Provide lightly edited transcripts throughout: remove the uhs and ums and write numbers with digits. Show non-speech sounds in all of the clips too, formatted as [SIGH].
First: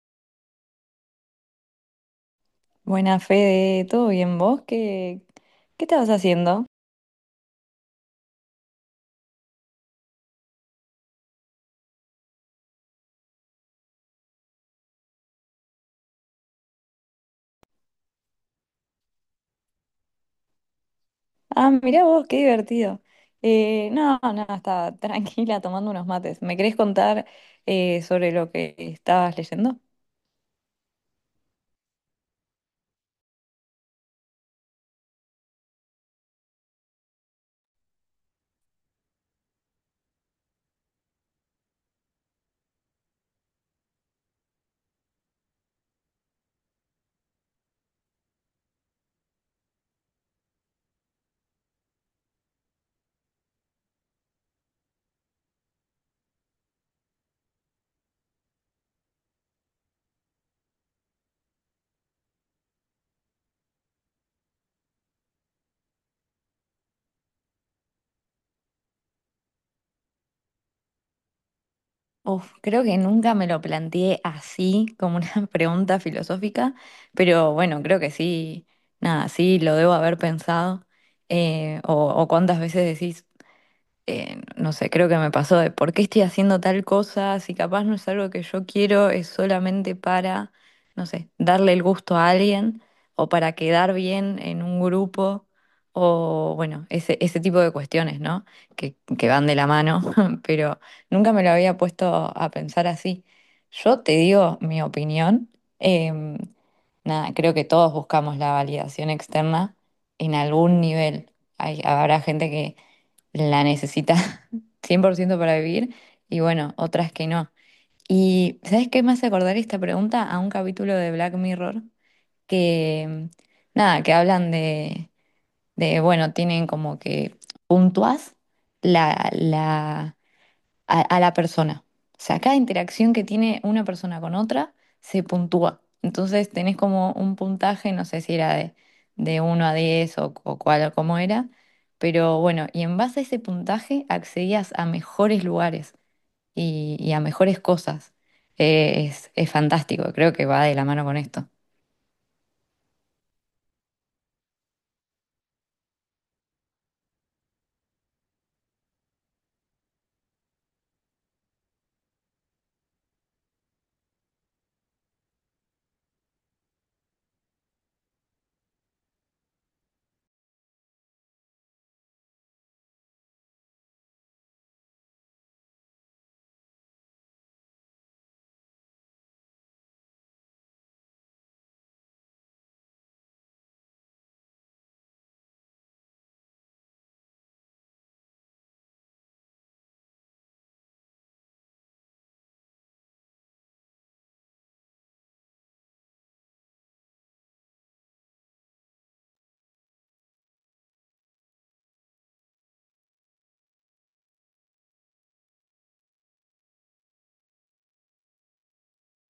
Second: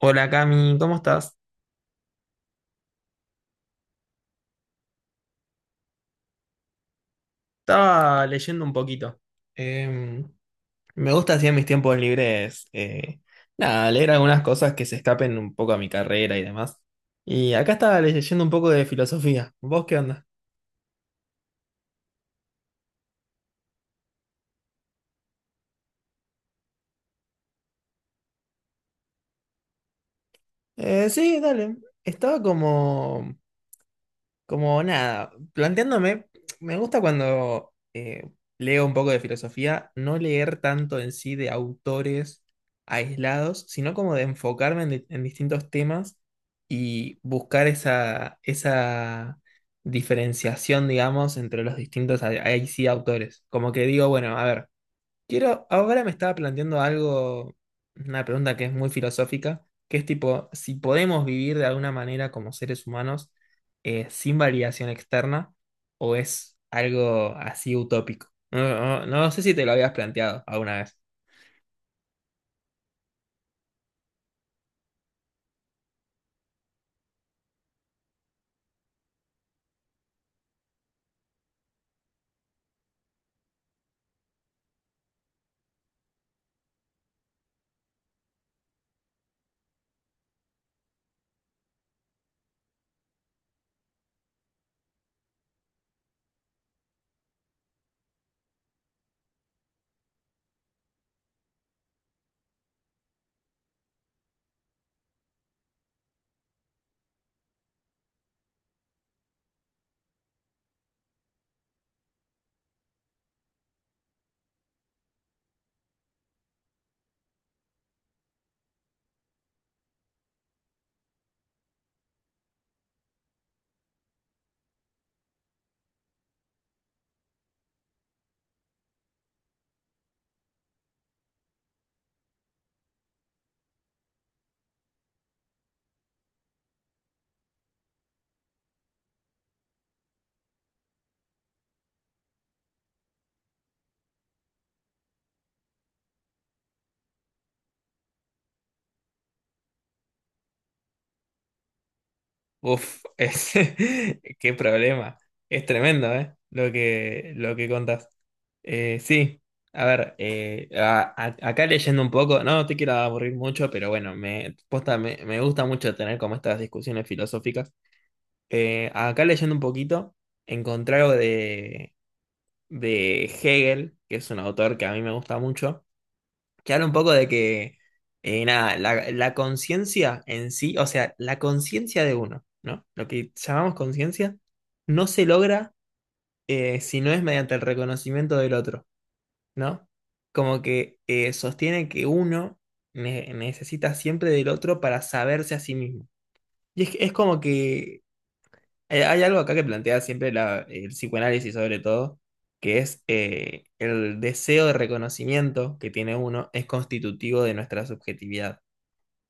Hola Cami, ¿cómo estás? Buena Fede, ¿todo bien vos? ¿¿Qué estabas haciendo? Estaba leyendo un poquito. Eh, Me gusta así en mis tiempos libres, nada, leer algunas cosas que se escapen un poco a mi carrera y demás. Y acá estaba leyendo un poco de filosofía. ¿Vos qué onda? Ah, mirá vos, qué divertido. No, estaba [LAUGHS] tranquila tomando unos mates. ¿Me querés contar sobre lo que estabas leyendo? Sí, dale. Estaba como... Como nada, planteándome, me gusta cuando leo un poco de filosofía, no leer tanto en sí de autores aislados, sino como de enfocarme en, en distintos temas y buscar esa, esa diferenciación, digamos, entre los distintos, ahí sí, autores. Como que digo, bueno, a ver. Quiero, ahora me estaba planteando algo, una pregunta que es muy filosófica, que es tipo, si podemos vivir de alguna manera como seres humanos sin validación externa, o es algo así utópico. No, no sé si te lo habías planteado alguna vez. Uf, creo que nunca me lo planteé así, como una [LAUGHS] pregunta filosófica, pero bueno, creo que sí, nada, sí lo debo haber pensado. O cuántas veces decís, no sé, creo que me pasó de por qué estoy haciendo tal cosa, si capaz no es algo que yo quiero, es solamente para, no sé, darle el gusto a alguien o para quedar bien en un grupo o bueno, ese tipo de cuestiones, ¿no? Que van de la mano, [LAUGHS] pero nunca me lo había puesto a pensar así. Yo te digo mi opinión. em, Nada, creo que todos buscamos la validación externa en algún nivel. Habrá gente que la necesita [LAUGHS] 100% para vivir y bueno, otras que no. Y ¿sabes qué me hace acordar esta pregunta? A un capítulo de Black Mirror que, nada, que hablan de bueno, tienen como que puntúas la, la a la persona. O sea, cada interacción que tiene una persona con otra se puntúa. Entonces tenés como un puntaje, no sé si era de uno a 10 o cuál o cómo era, pero bueno, y en base a ese puntaje accedías a mejores lugares y a mejores cosas. Es fantástico, creo que va de la mano con esto. Uf, [LAUGHS] qué problema. Es tremendo, ¿eh? Lo que contás. Sí, a ver, acá leyendo un poco, no te quiero aburrir mucho, pero bueno, me, posta, me gusta mucho tener como estas discusiones filosóficas. Acá leyendo un poquito, encontré algo de Hegel, que es un autor que a mí me gusta mucho, que habla un poco de que, nada, la conciencia en sí, o sea, la conciencia de uno, ¿no? Lo que llamamos conciencia, no se logra si no es mediante el reconocimiento del otro. ¿No? Como que sostiene que uno necesita siempre del otro para saberse a sí mismo. Y es como que hay algo acá que plantea siempre el psicoanálisis sobre todo, que es el deseo de reconocimiento que tiene uno es constitutivo de nuestra subjetividad.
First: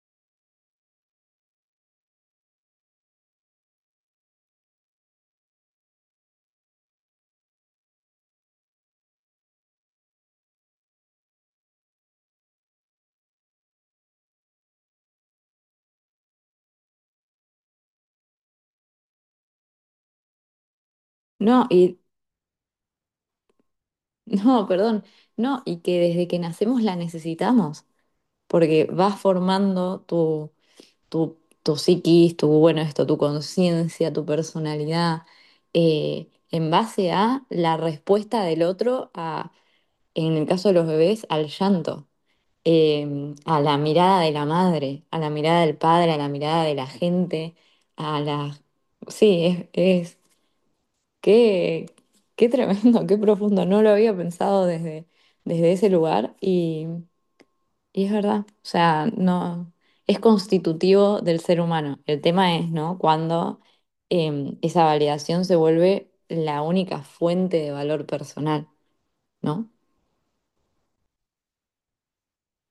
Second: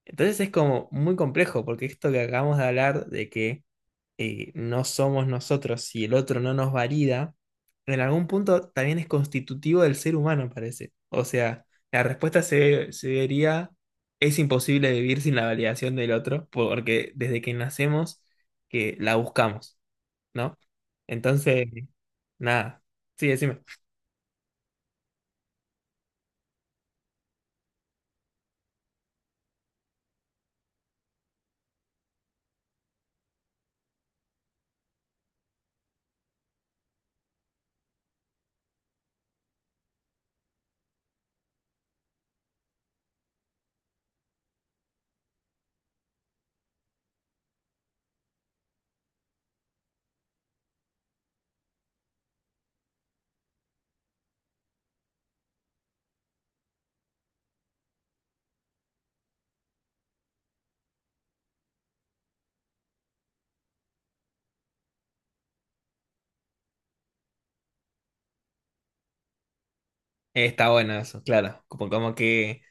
Entonces es como muy complejo, porque esto que acabamos de hablar de que no somos nosotros y el otro no nos valida, en algún punto también es constitutivo del ser humano, parece. O sea, la respuesta sería, es imposible vivir sin la validación del otro, porque desde que nacemos que la buscamos, ¿no? Entonces, No, y nada, sí, decime. [LAUGHS] no, perdón, no, y que desde que nacemos la necesitamos, porque vas formando tu tu psiquis, tu, bueno, esto, tu conciencia, tu personalidad, en base a la respuesta del otro a, en el caso de los bebés, al llanto, a la mirada de la madre, a la mirada del padre, a la mirada de la gente, a la... Sí, es... Qué, qué tremendo, [LAUGHS] qué profundo. No lo había pensado desde ese lugar y... Y es verdad, o sea, no es constitutivo del ser humano. El tema es, ¿no? Cuando esa validación se vuelve la única fuente de valor personal, ¿no? Está bueno eso, claro. Como,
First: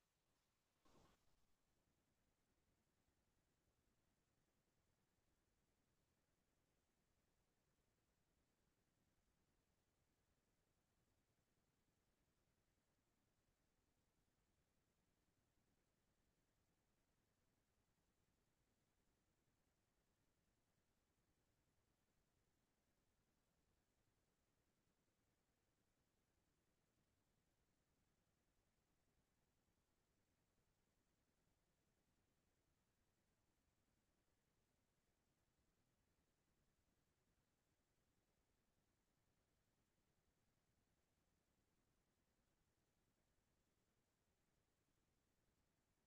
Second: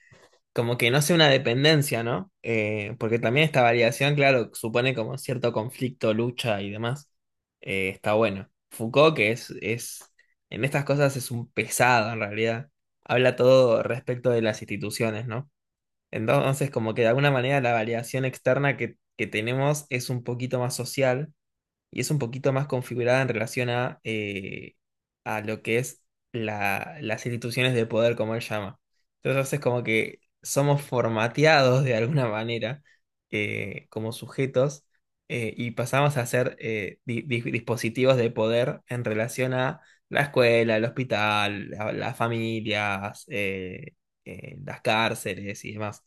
como que no sea una dependencia, ¿no? Porque también esta variación, claro, supone como cierto conflicto, lucha y demás. Está bueno. Foucault, que es, en estas cosas es un pesado en realidad. Habla todo respecto de las instituciones, ¿no? Entonces, como que de alguna manera la variación externa que tenemos es un poquito más social y es un poquito más configurada en relación a lo que es las instituciones de poder, como él llama. Entonces es como que somos formateados de alguna manera como sujetos y pasamos a ser dispositivos de poder en relación a la escuela, el hospital, las familias, las cárceles y demás.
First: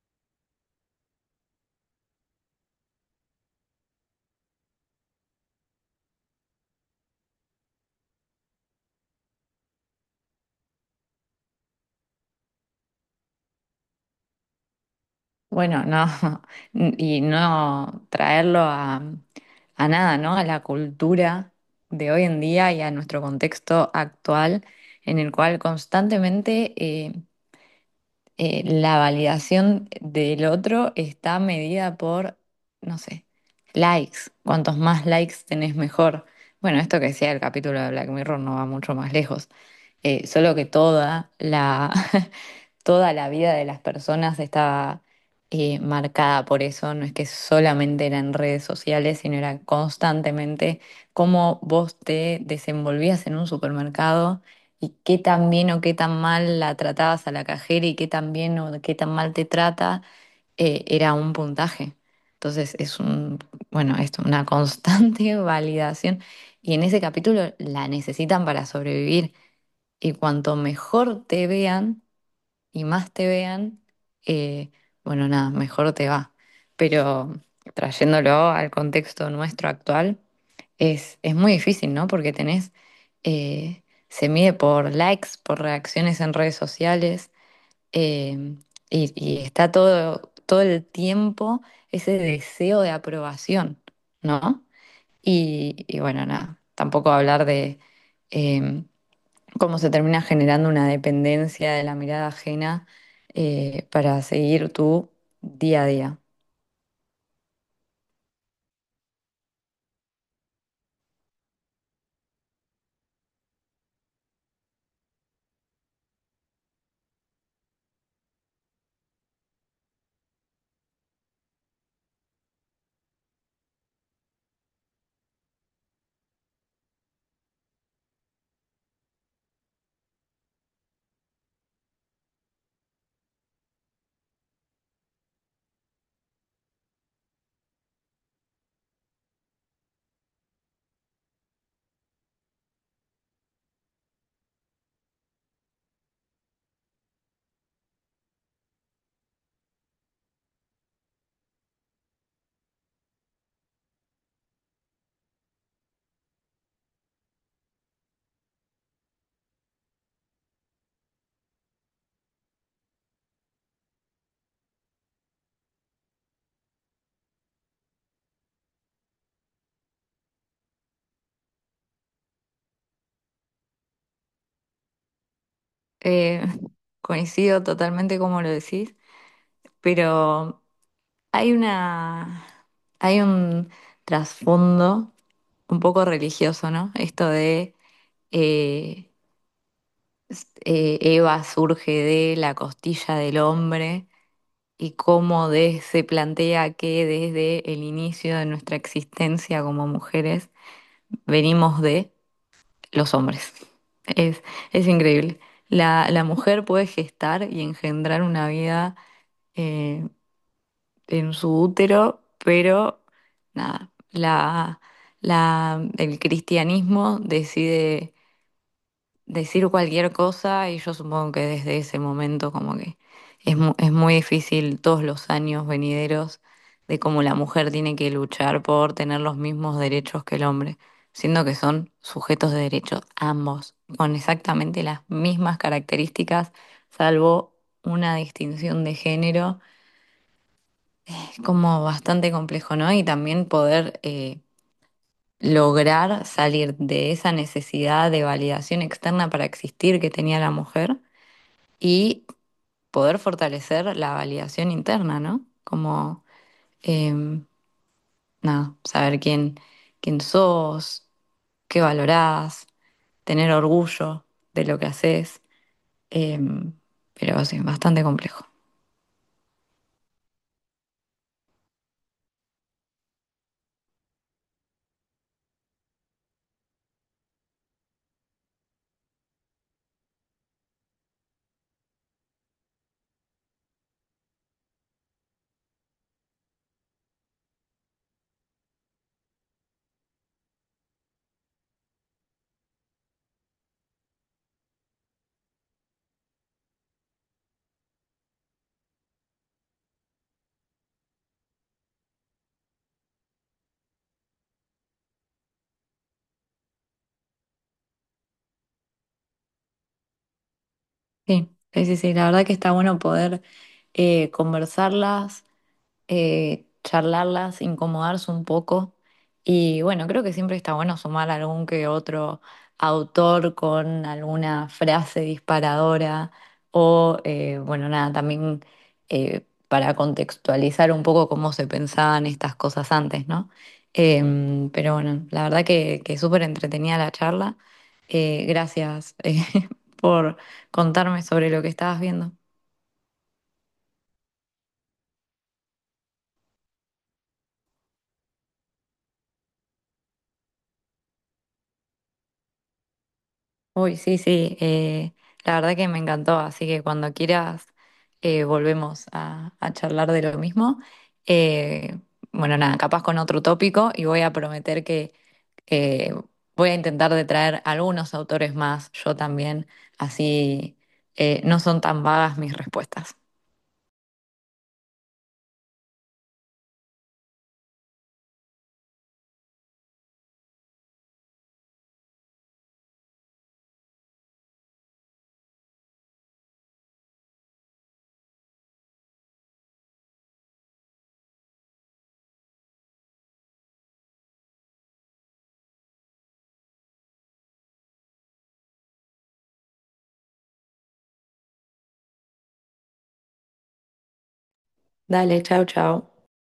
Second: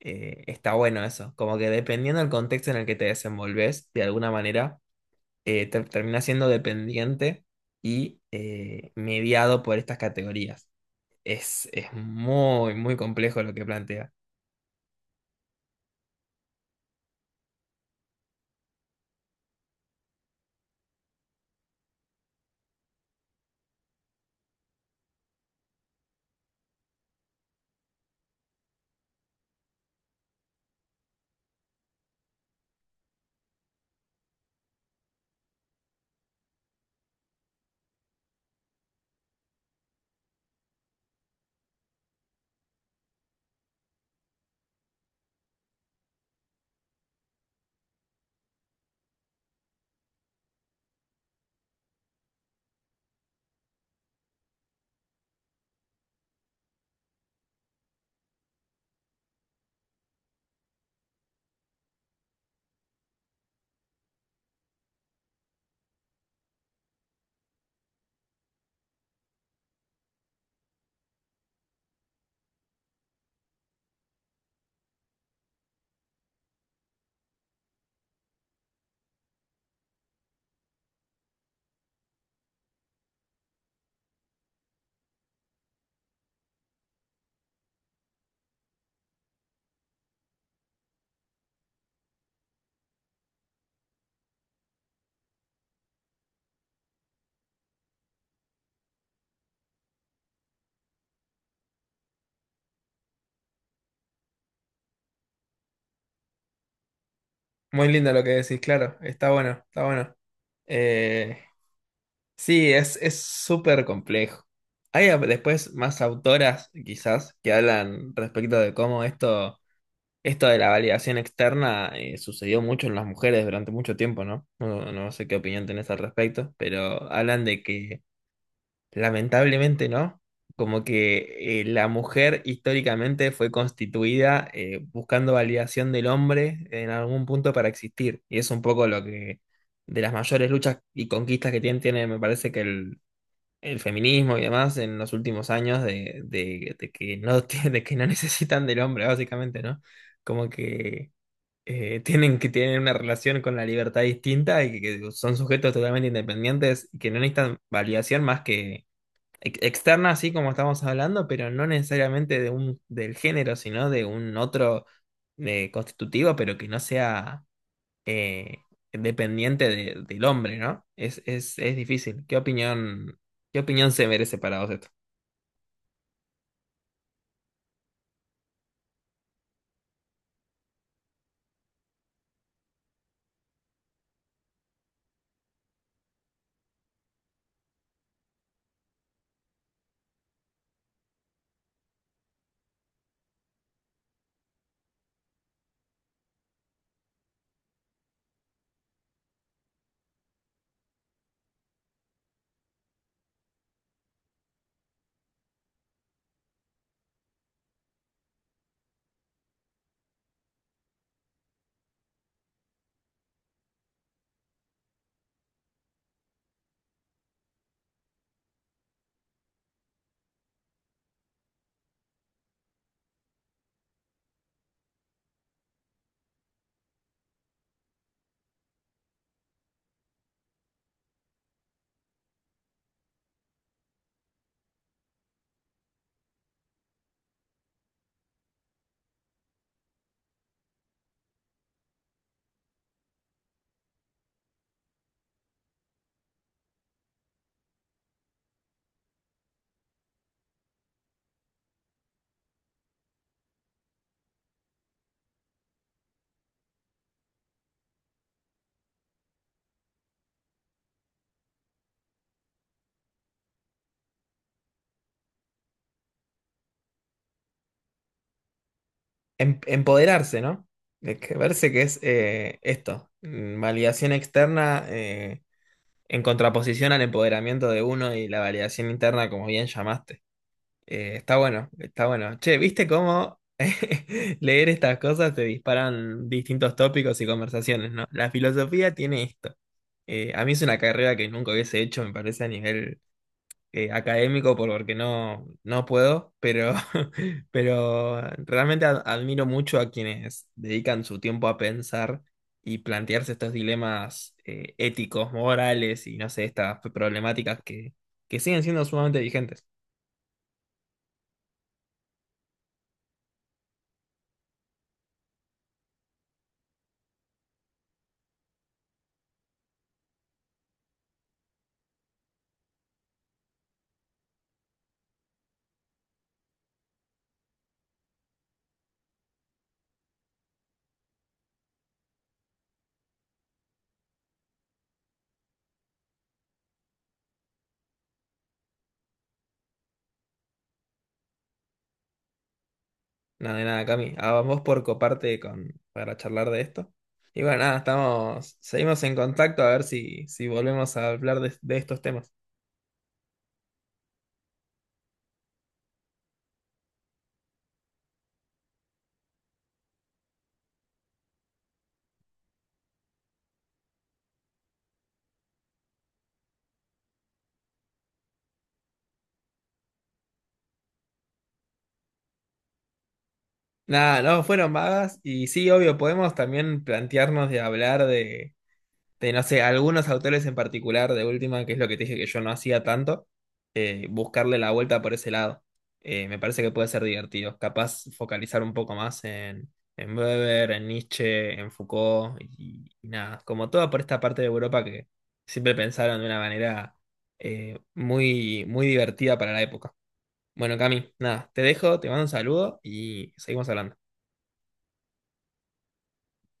Está bueno eso, como que dependiendo del contexto en el que te desenvolves, de alguna manera termina siendo dependiente y mediado por estas categorías. Es muy, muy complejo lo que plantea. Bueno, no, [LAUGHS] y no traerlo a nada, ¿no? A la cultura de hoy en día y a nuestro contexto actual, en el cual constantemente la validación del otro está medida por, no sé, likes. Cuantos más likes tenés, mejor. Bueno, esto que decía el capítulo de Black Mirror no va mucho más lejos. Solo que toda la, [LAUGHS] toda la vida de las personas está marcada por eso, no es que solamente era en redes sociales, sino era constantemente cómo vos te desenvolvías en un supermercado y qué tan bien o qué tan mal la tratabas a la cajera y qué tan bien o qué tan mal te trata, era un puntaje. Entonces es un, bueno, esto, una constante [LAUGHS] validación. Y en ese capítulo la necesitan para sobrevivir. Y cuanto mejor te vean, y más te vean, eh, bueno, nada, mejor te va. Pero trayéndolo al contexto nuestro actual, es muy difícil, ¿no? Porque tenés, eh, se mide por likes, por reacciones en redes sociales, eh, y está todo, todo el tiempo ese deseo de aprobación, ¿no? Y bueno, nada, tampoco hablar de... em, cómo se termina generando una dependencia de la mirada ajena para seguir tu día a día. Muy lindo lo que decís, claro, está bueno, está bueno. Eh, sí, es súper complejo. Hay después más autoras, quizás, que hablan respecto de cómo esto, esto de la validación externa sucedió mucho en las mujeres durante mucho tiempo, ¿no? No, no sé qué opinión tenés al respecto, pero hablan de que lamentablemente no. Como que la mujer históricamente fue constituida buscando validación del hombre en algún punto para existir. Y es un poco lo que de las mayores luchas y conquistas que tiene, tiene, me parece que el feminismo y demás en los últimos años de, de que no, [LAUGHS] de que no necesitan del hombre, básicamente, ¿no? Como que tienen que tienen una relación con la libertad distinta y que son sujetos totalmente independientes y que no necesitan validación más que externa, así como estamos hablando, pero no necesariamente de un, del género, sino de un otro constitutivo, pero que no sea eh, dependiente del hombre, ¿no? Es difícil. Qué opinión se merece para vos esto? Eh, coincido totalmente como lo decís, pero hay una, hay un trasfondo un poco religioso, ¿no? Esto de eh, Eva surge de la costilla del hombre. Y cómo de- se plantea que desde el inicio de nuestra existencia como mujeres venimos de. Los hombres. Es, es increíble. La mujer puede gestar y engendrar una vida eh, en su útero, pero nada, la, el cristianismo decide decir cualquier cosa y yo supongo que desde ese momento como que es, mu- es muy difícil todos los años venideros de cómo la mujer tiene que luchar por tener los mismos derechos que el hombre, siendo que son sujetos de derechos ambos, con exactamente las mismas características, salvo una distinción de género. Es como bastante complejo, ¿no? Y también poder... lograr salir de esa necesidad de validación externa para existir que tenía la mujer y poder fortalecer la validación interna, ¿no? Como, em, nada, saber quién sos, qué valorás, tener orgullo de lo que haces, em, pero sí, bastante complejo. Empoderarse, ¿no? De que verse que es validación externa en contraposición al empoderamiento de uno y la validación interna, como bien llamaste. Está bueno, está bueno. Che, ¿viste cómo [LAUGHS] leer estas cosas te disparan distintos tópicos y conversaciones, ¿no? La filosofía tiene esto. A mí es una carrera que nunca hubiese hecho, me parece, a nivel académico, porque no, no puedo, pero, [LAUGHS] pero realmente admiro mucho a quienes dedican su tiempo a pensar y plantearse estos dilemas éticos, morales y no sé, estas problemáticas que siguen siendo sumamente vigentes. Sí, sí, sí, sí, la verdad que está bueno poder conversarlas charlarlas, incomodarse un poco. Y bueno, creo que siempre está bueno sumar algún que otro autor con alguna frase disparadora o, bueno, nada, también para contextualizar un poco cómo se pensaban estas cosas antes, ¿no? Em, pero bueno, la verdad que súper entretenida la charla. Gracias [LAUGHS] por contarme sobre lo que estabas viendo. Nada de nada, Cami. A vos por coparte con, para charlar de esto. Y bueno, nada, estamos, seguimos en contacto a ver si, si volvemos a hablar de estos temas. Uy, sí, sí, la verdad que me encantó, así que cuando quieras volvemos a charlar de lo mismo. Eh, bueno, nada, capaz con otro tópico y voy a prometer que eh, voy a intentar de traer algunos autores más, yo también, así no son tan vagas mis respuestas. Nada, no fueron vagas y sí, obvio, podemos también plantearnos de hablar de, no sé, algunos autores en particular, de última, que es lo que te dije que yo no hacía tanto, buscarle la vuelta por ese lado. Me parece que puede ser divertido. Capaz focalizar un poco más en Weber, en Nietzsche, en Foucault y nada, como toda por esta parte de Europa que siempre pensaron de una manera muy, muy divertida para la época. Bueno, Cami, nada, te dejo, te mando un saludo y seguimos hablando. Dale, chao, chao.